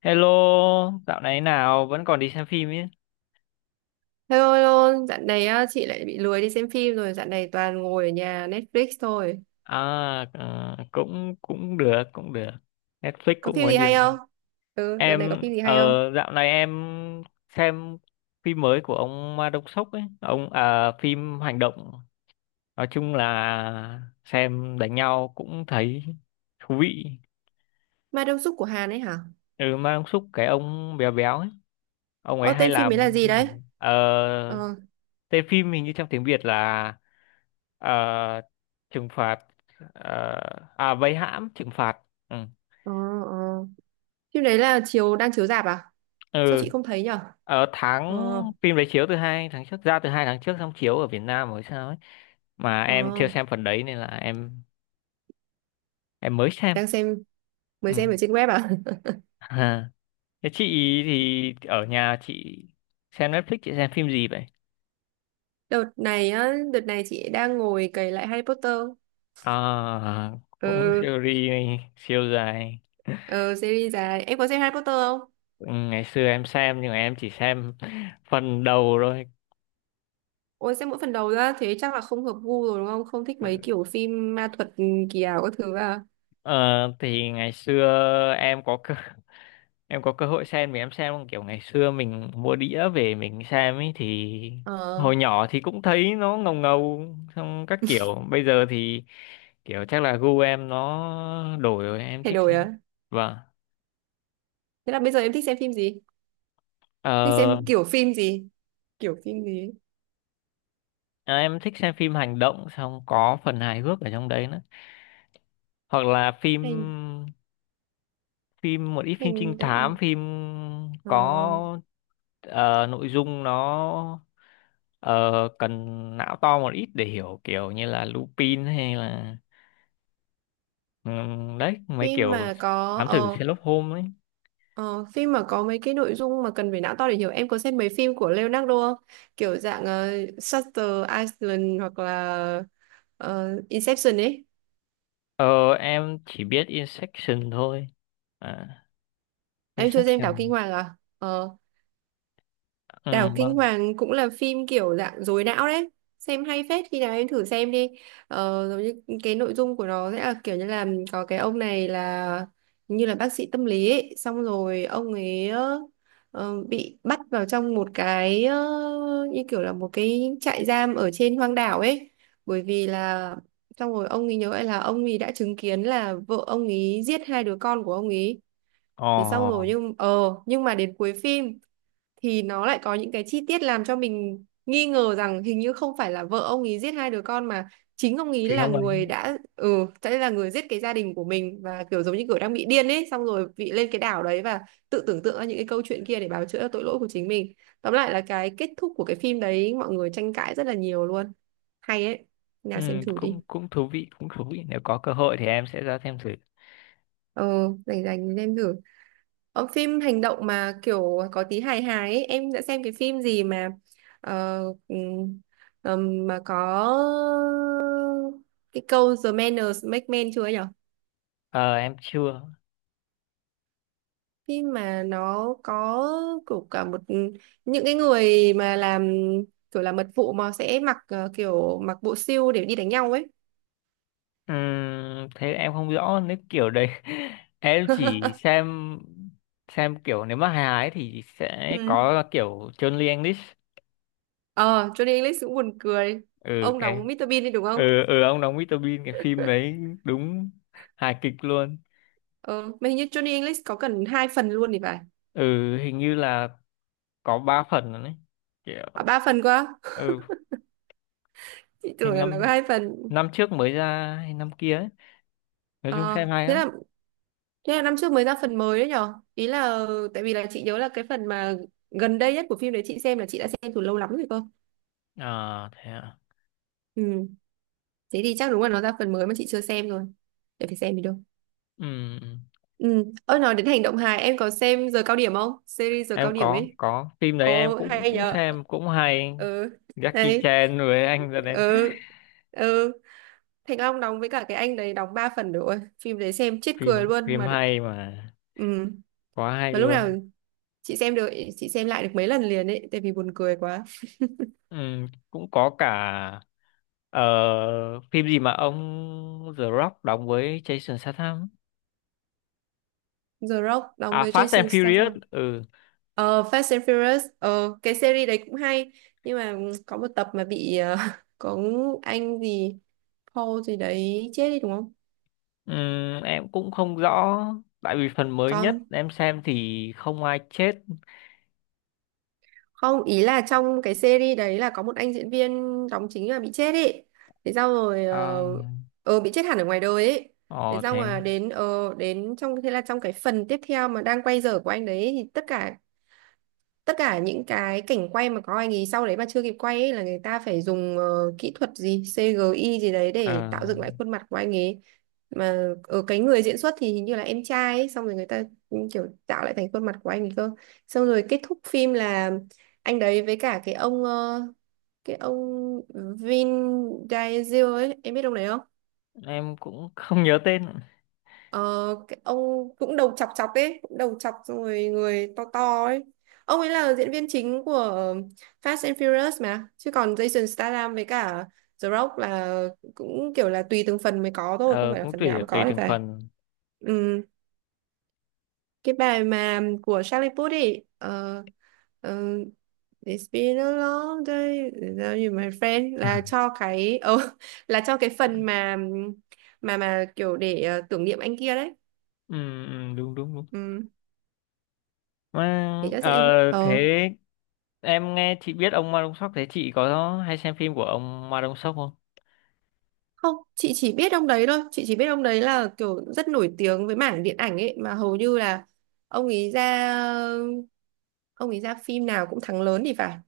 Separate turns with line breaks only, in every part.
Hello, dạo này nào vẫn còn đi xem phim ấy.
Thôi ôi ôi, dạo này á, chị lại bị lười đi xem phim rồi, dạo này toàn ngồi ở nhà Netflix thôi.
À, ờ, cũng cũng được, cũng được. Netflix
Có
cũng
phim
có
gì hay
nhiều.
không? Ừ, đợt này có
Em
phim gì
ờ
hay không?
dạo này em xem phim mới của ông Ma Đông Sốc ấy, ông à phim hành động. Nói chung là xem đánh nhau cũng thấy thú vị.
Ma Đông Súc của Hàn ấy hả?
Ừ, Ma Đông Sốc cái ông béo béo ấy, ông ấy
Ô,
hay
tên phim ấy là
làm
gì
phim
đấy?
hành động. Ờ,
Ờ.
tên phim hình như trong tiếng Việt là, Ờ, trừng phạt, ờ, à, vây hãm trừng phạt, ừ.
Ờ. Ờ. Phim đấy là chiếu đang chiếu rạp à?
Ừ,
Sao chị không thấy nhở?
ở
Ờ.
tháng phim đấy chiếu từ 2 tháng trước, ra từ 2 tháng trước, xong chiếu ở Việt Nam rồi sao ấy, mà em chưa
Ờ.
xem phần đấy nên là em mới xem.
Đang xem,
Ừ.
mới xem ở trên web à?
Ha. Thế chị, thì ở nhà chị xem Netflix, chị xem phim gì vậy?
Đợt này chị đang ngồi cày lại Harry Potter.
À, cũng
Ừ,
series siêu dài.
ừ, series dài. Em có xem Harry Potter không?
Ừ, ngày xưa em xem nhưng mà em chỉ xem phần đầu thôi.
Ôi xem mỗi phần đầu ra thế chắc là không hợp gu rồi đúng không? Không thích mấy kiểu phim ma thuật kỳ ảo các thứ à?
Ờ, thì ngày xưa em có cơ, em có cơ hội xem, thì em xem kiểu ngày xưa mình mua đĩa về mình xem ấy, thì
Ờ.
hồi nhỏ thì cũng thấy nó ngầu ngầu, xong các kiểu bây giờ thì kiểu chắc là gu em nó đổi rồi em
Thay
thích
đổi
xem.
à?
Vâng.
Thế là bây giờ em thích xem phim gì?
ờ,
Thích xem kiểu phim gì? Kiểu phim gì ấy?
À, em thích xem phim hành động xong có phần hài hước ở trong đấy nữa, hoặc là phim
Hành
phim một ít phim trinh
hành
thám,
động,
phim
ờ,
có, nội dung nó, ờ, cần não to một ít để hiểu, kiểu như là Lupin hay là, đấy mấy
phim
kiểu
mà có
thám tử
ờ,
Sherlock Holmes ấy.
ờ, phim mà có mấy cái nội dung mà cần phải não to để hiểu. Em có xem mấy phim của Leonardo không? Kiểu dạng Shutter Island hoặc là Inception ấy.
Ờ, em chỉ biết Inception thôi. À,
Em chưa xem Đảo Kinh
Inception.
Hoàng à? Ờ,
Ừ,
Đảo Kinh
vâng.
Hoàng cũng là phim kiểu dạng dối não đấy, xem hay phết, khi nào em thử xem đi. Ờ, giống như cái nội dung của nó sẽ là kiểu như là có cái ông này là như là bác sĩ tâm lý ấy. Xong rồi ông ấy bị bắt vào trong một cái, như kiểu là một cái trại giam ở trên hoang đảo ấy, bởi vì là xong rồi ông ấy nhớ lại là ông ấy đã chứng kiến là vợ ông ấy giết hai đứa con của ông ấy. Thế xong rồi
Ồ,
nhưng mà đến cuối phim thì nó lại có những cái chi tiết làm cho mình nghi ngờ rằng hình như không phải là vợ ông ấy giết hai đứa con, mà chính ông ấy
chính
là
ông ấy.
người đã, sẽ là người giết cái gia đình của mình, và kiểu giống như kiểu đang bị điên ấy, xong rồi bị lên cái đảo đấy và tự tưởng tượng ra những cái câu chuyện kia để bào chữa cho tội lỗi của chính mình. Tóm lại là cái kết thúc của cái phim đấy mọi người tranh cãi rất là nhiều luôn, hay ấy,
Ừ,
nào xem thử
cũng
đi.
cũng thú vị, cũng thú vị, nếu có cơ hội thì em sẽ ra xem thử.
Ờ rảnh rảnh thì xem thử. Phim hành động mà kiểu có tí hài hài ấy, em đã xem cái phim gì ờ, ừm, mà có cái câu The manners make men chưa ấy nhở?
Ờ, em chưa.
Phim mà nó có kiểu cả một những cái người mà làm kiểu là mật vụ mà sẽ mặc ờ, kiểu mặc bộ siêu để đi đánh nhau ấy.
Thế em không rõ nếu kiểu đấy, em chỉ xem kiểu, nếu mà hài ấy thì sẽ
Ừ.
có kiểu Johnny English.
Ờ, Johnny English cũng buồn cười.
Ừ,
Ông
cái.
đóng Mr. Bean đi đúng không?
Ừ, ừ, ông đóng Mr Bean cái phim đấy, đúng hài kịch luôn.
Ờ, mà hình như Johnny English có cần hai phần luôn thì phải.
Ừ, hình như là có 3 phần rồi đấy
À,
kiểu.
ba phần quá á?
Ừ,
Chị tưởng là nó có
năm
hai phần.
năm trước mới ra hay năm kia ấy, nói chung
Ờ,
xem hay
thế
lắm.
là thế là năm trước mới ra phần mới đấy nhở? Ý là tại vì là chị nhớ là cái phần mà gần đây nhất của phim đấy chị xem là chị đã xem từ lâu lắm rồi cơ.
À, thế à.
Ừ, thế thì chắc đúng là nó ra phần mới mà chị chưa xem rồi. Để phải xem đi đâu.
Ừ,
Ừ, ôi nói đến hành động hài em có xem giờ cao điểm không? Series giờ cao
em
điểm
có
ấy.
có phim đấy, em
Ồ
cũng
hay
cũng
nhở.
xem, cũng hay.
Ừ,
Jackie
hay.
Chan với anh ra đến.
Ừ. Ừ, Thành Long đóng với cả cái anh đấy đóng 3 phần rồi. Ôi, phim đấy xem chết cười
phim
luôn
phim
mà.
hay mà,
Ừ.
quá hay
Mà lúc nào
luôn.
chị xem được chị xem lại được mấy lần liền ấy tại vì buồn cười quá.
Ừ, cũng có cả, ờ, phim gì mà ông The Rock đóng với Jason Statham.
The Rock đóng
À,
với
Fast and
Jason
Furious.
Statham.
Ừ.
Fast and Furious. Ờ cái series đấy cũng hay, nhưng mà có một tập mà bị, có anh gì Paul gì đấy chết đi đúng không?
Em cũng không rõ tại vì phần mới nhất
Còn
em xem thì không ai chết.
không, ý là trong cái series đấy là có một anh diễn viên đóng chính là bị chết ấy, thế sau rồi
À,
bị chết hẳn ở ngoài đời ấy. Thế
ờ,
xong
thế
mà
đi.
đến trong thế là trong cái phần tiếp theo mà đang quay dở của anh đấy thì tất cả những cái cảnh quay mà có anh ấy sau đấy mà chưa kịp quay ấy là người ta phải dùng, kỹ thuật gì CGI gì đấy để
Ờ,
tạo dựng lại khuôn mặt của anh ấy, mà ở cái người diễn xuất thì hình như là em trai ấy, xong rồi người ta cũng kiểu tạo lại thành khuôn mặt của anh ấy cơ. Xong rồi kết thúc phim là anh đấy với cả cái ông Vin Diesel ấy, em biết ông đấy không?
em cũng không nhớ tên.
Ờ, cái ông cũng đầu chọc chọc ấy, cũng đầu chọc xong rồi người to to ấy. Ông ấy là diễn viên chính của Fast and Furious mà, chứ còn Jason Statham với cả The Rock là cũng kiểu là tùy từng phần mới có thôi, không
Ờ,
phải là
cũng
phần
tùy
nào cũng có
tùy
thì
từng
phải.
phần.
Ừ, cái bài mà của Charlie Puth ấy, ờ, It's been a long day without you, my friend là cho cái, là cho cái
Ừ,
phần mà kiểu để tưởng niệm anh kia đấy.
ừ, đúng đúng đúng
Ừ. để
mà.
cho sẽ
ờ,
ờ
Thế em nghe chị biết ông Ma Đông Sóc, thế chị có hay xem phim của ông Ma Đông Sóc không?
Không, chị chỉ biết ông đấy thôi, chị chỉ biết ông đấy là kiểu rất nổi tiếng với mảng điện ảnh ấy, mà hầu như là ông ấy ra ông ấy ra phim nào cũng thắng lớn thì phải.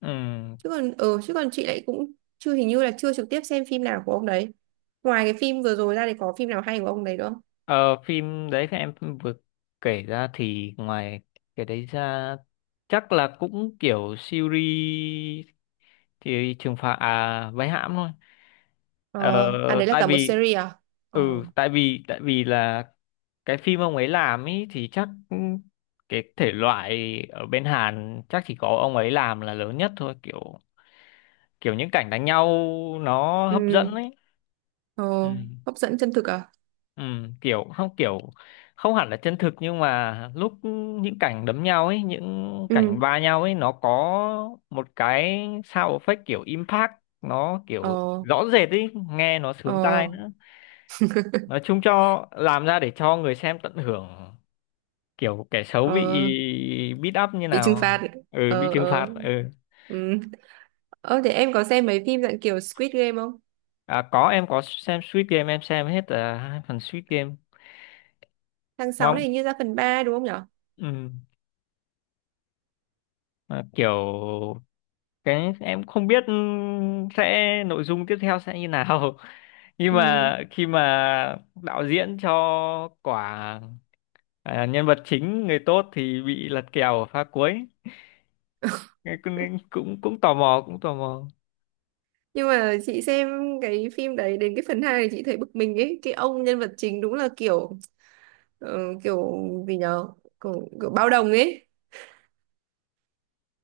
Ừ.
Chứ còn chị lại cũng chưa hình như là chưa trực tiếp xem phim nào của ông đấy. Ngoài cái phim vừa rồi ra thì có phim nào hay của ông đấy nữa không?
Ờ, phim đấy các em vừa kể ra, thì ngoài cái đấy ra chắc là cũng kiểu series, thì trừng phạt, à, vây hãm thôi. Ờ,
Ờ. À, đấy là
tại
cả một
vì,
series à? Ờ.
ừ, tại vì là cái phim ông ấy làm ý thì chắc cái thể loại ở bên Hàn chắc chỉ có ông ấy làm là lớn nhất thôi, kiểu kiểu những cảnh đánh nhau nó hấp dẫn
Ừ.
ấy.
Ờ.
Ừ.
Hấp dẫn chân thực à?
Ừ, kiểu không hẳn là chân thực, nhưng mà lúc những cảnh đấm nhau ấy, những cảnh
Ừ.
va nhau ấy, nó có một cái sound effect kiểu impact, nó kiểu
Ờ.
rõ rệt ấy, nghe nó sướng
Ờ.
tai nữa. Nói chung cho làm ra để cho người xem tận hưởng kiểu kẻ xấu bị
Ờ.
beat up như
Bị trừng
nào.
phạt.
Ừ, bị
Ờ.
trừng
Ờ.
phạt. Ừ.
Ừ. Ơ thế em có xem mấy phim dạng kiểu Squid Game không?
À, có, em có xem Squid Game, em xem hết, 2 phần Squid Game.
Tháng 6 này
Mong.
hình như ra phần 3 đúng không nhở?
Ừ, mà kiểu, cái em không biết, ừ, sẽ nội dung tiếp theo sẽ như nào, nhưng
Ừ.
mà khi mà đạo diễn cho quả, à, nhân vật chính người tốt thì bị lật kèo ở pha cuối. Cái cũng, cũng tò mò, cũng tò mò.
Nhưng mà chị xem cái phim đấy đến cái phần 2 thì chị thấy bực mình ấy, cái ông nhân vật chính đúng là kiểu, ờ, kiểu gì nhở? Kiểu, kiểu bao đồng ấy,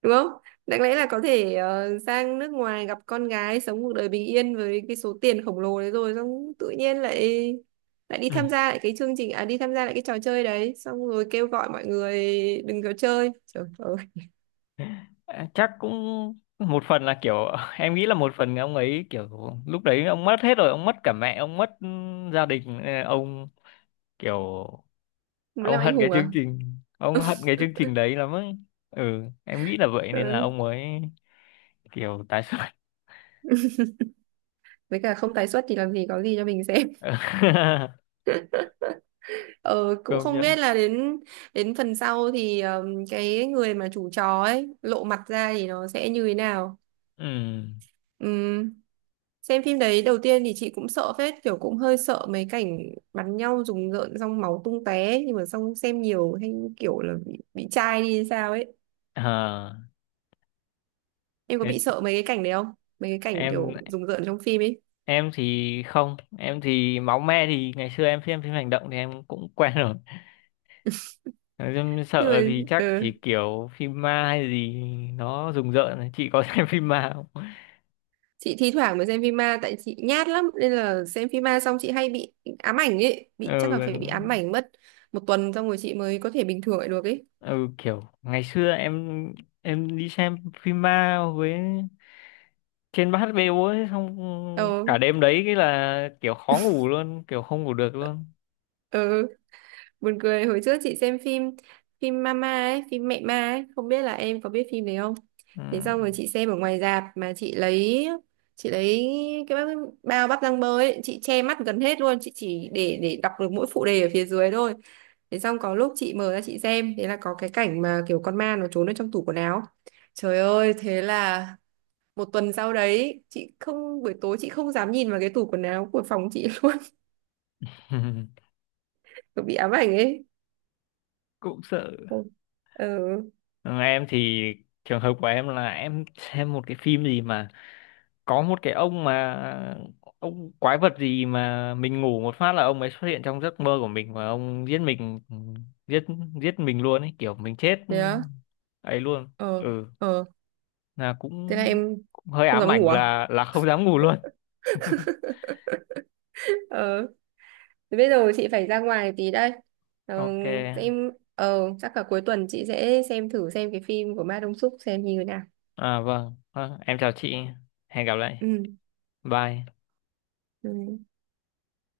đúng không? Đáng lẽ là có thể sang nước ngoài gặp con gái sống cuộc đời bình yên với cái số tiền khổng lồ đấy, rồi xong tự nhiên lại lại đi
Ừ.
tham gia lại cái chương trình, à đi tham gia lại cái trò chơi đấy xong rồi kêu gọi mọi người đừng có chơi. Trời ơi,
À, chắc cũng một phần là kiểu, em nghĩ là một phần ông ấy kiểu lúc đấy ông mất hết rồi, ông mất cả mẹ, ông mất gia đình, ông kiểu,
muốn
ông
làm anh
hận cái
hùng
chương
à?
trình, ông hận cái chương trình đấy lắm ấy. Ừ, em nghĩ là vậy nên là
Ừ.
ông mới kiểu tái xuất.
Với cả không tái xuất thì làm gì có gì cho mình xem. Ờ, Cũng
Công
không
nhận.
biết là đến đến phần sau thì, cái người mà chủ chó ấy lộ mặt ra thì nó sẽ như thế nào.
Ừ.
Ừm, Xem phim đấy đầu tiên thì chị cũng sợ phết, kiểu cũng hơi sợ mấy cảnh bắn nhau rùng rợn xong máu tung tóe ấy, nhưng mà xong xem nhiều hay kiểu là bị chai đi hay sao ấy.
À,
Em có
thế
bị sợ mấy cái cảnh đấy không? Mấy cái cảnh kiểu
em
rùng rợn trong phim ấy.
em thì không, em thì máu me thì ngày xưa em xem phim hành động thì em cũng quen rồi, em
Nhưng
sợ thì chắc
mà
chỉ
ừ.
kiểu phim ma hay gì nó rùng rợn thôi. Chị có xem phim ma không?
chị thi thoảng mới xem phim ma tại chị nhát lắm nên là xem phim ma xong chị hay bị ám ảnh ấy, bị chắc là phải bị ám
Ừ,
ảnh mất một tuần, xong rồi chị mới có thể bình thường lại được ấy.
ừ, kiểu ngày xưa em đi xem phim ma với trên bát bêu ấy không,
ờ
cả đêm đấy cái là kiểu khó ngủ luôn, kiểu không ngủ được luôn.
ừ. Buồn cười, hồi trước chị xem phim phim Mama ấy, phim mẹ ma ấy, không biết là em có biết phim đấy không?
Ừ.
Thế xong rồi chị xem ở ngoài rạp mà chị lấy cái bao bắp rang bơ ấy, chị che mắt gần hết luôn, chị chỉ để đọc được mỗi phụ đề ở phía dưới thôi. Thế xong có lúc chị mở ra chị xem, thế là có cái cảnh mà kiểu con ma nó trốn ở trong tủ quần áo. Trời ơi, thế là một tuần sau đấy, chị không buổi tối chị không dám nhìn vào cái tủ quần áo của phòng chị luôn, bị ám ảnh ấy.
Cũng sợ.
Ừ.
Ừ, em thì trường hợp của em là em xem một cái phim gì mà có một cái ông mà ông quái vật gì mà mình ngủ một phát là ông ấy xuất hiện trong giấc mơ của mình và ông giết mình. Ừ, giết giết mình luôn ấy, kiểu mình chết
Ừ.
ấy luôn.
Ờ.
Ừ,
Ờ.
là
Thế là
cũng,
em
cũng hơi
không
ám
dám
ảnh,
ngủ à?
là không dám ngủ luôn.
ờ Thế bây giờ chị phải ra ngoài tí đây. ờ,
Ok.
em, chắc cả cuối tuần chị sẽ xem thử xem cái phim của Ma Đông Súc xem như thế nào.
À vâng, em chào chị, hẹn gặp lại.
Ừ.
Bye.
Ừ.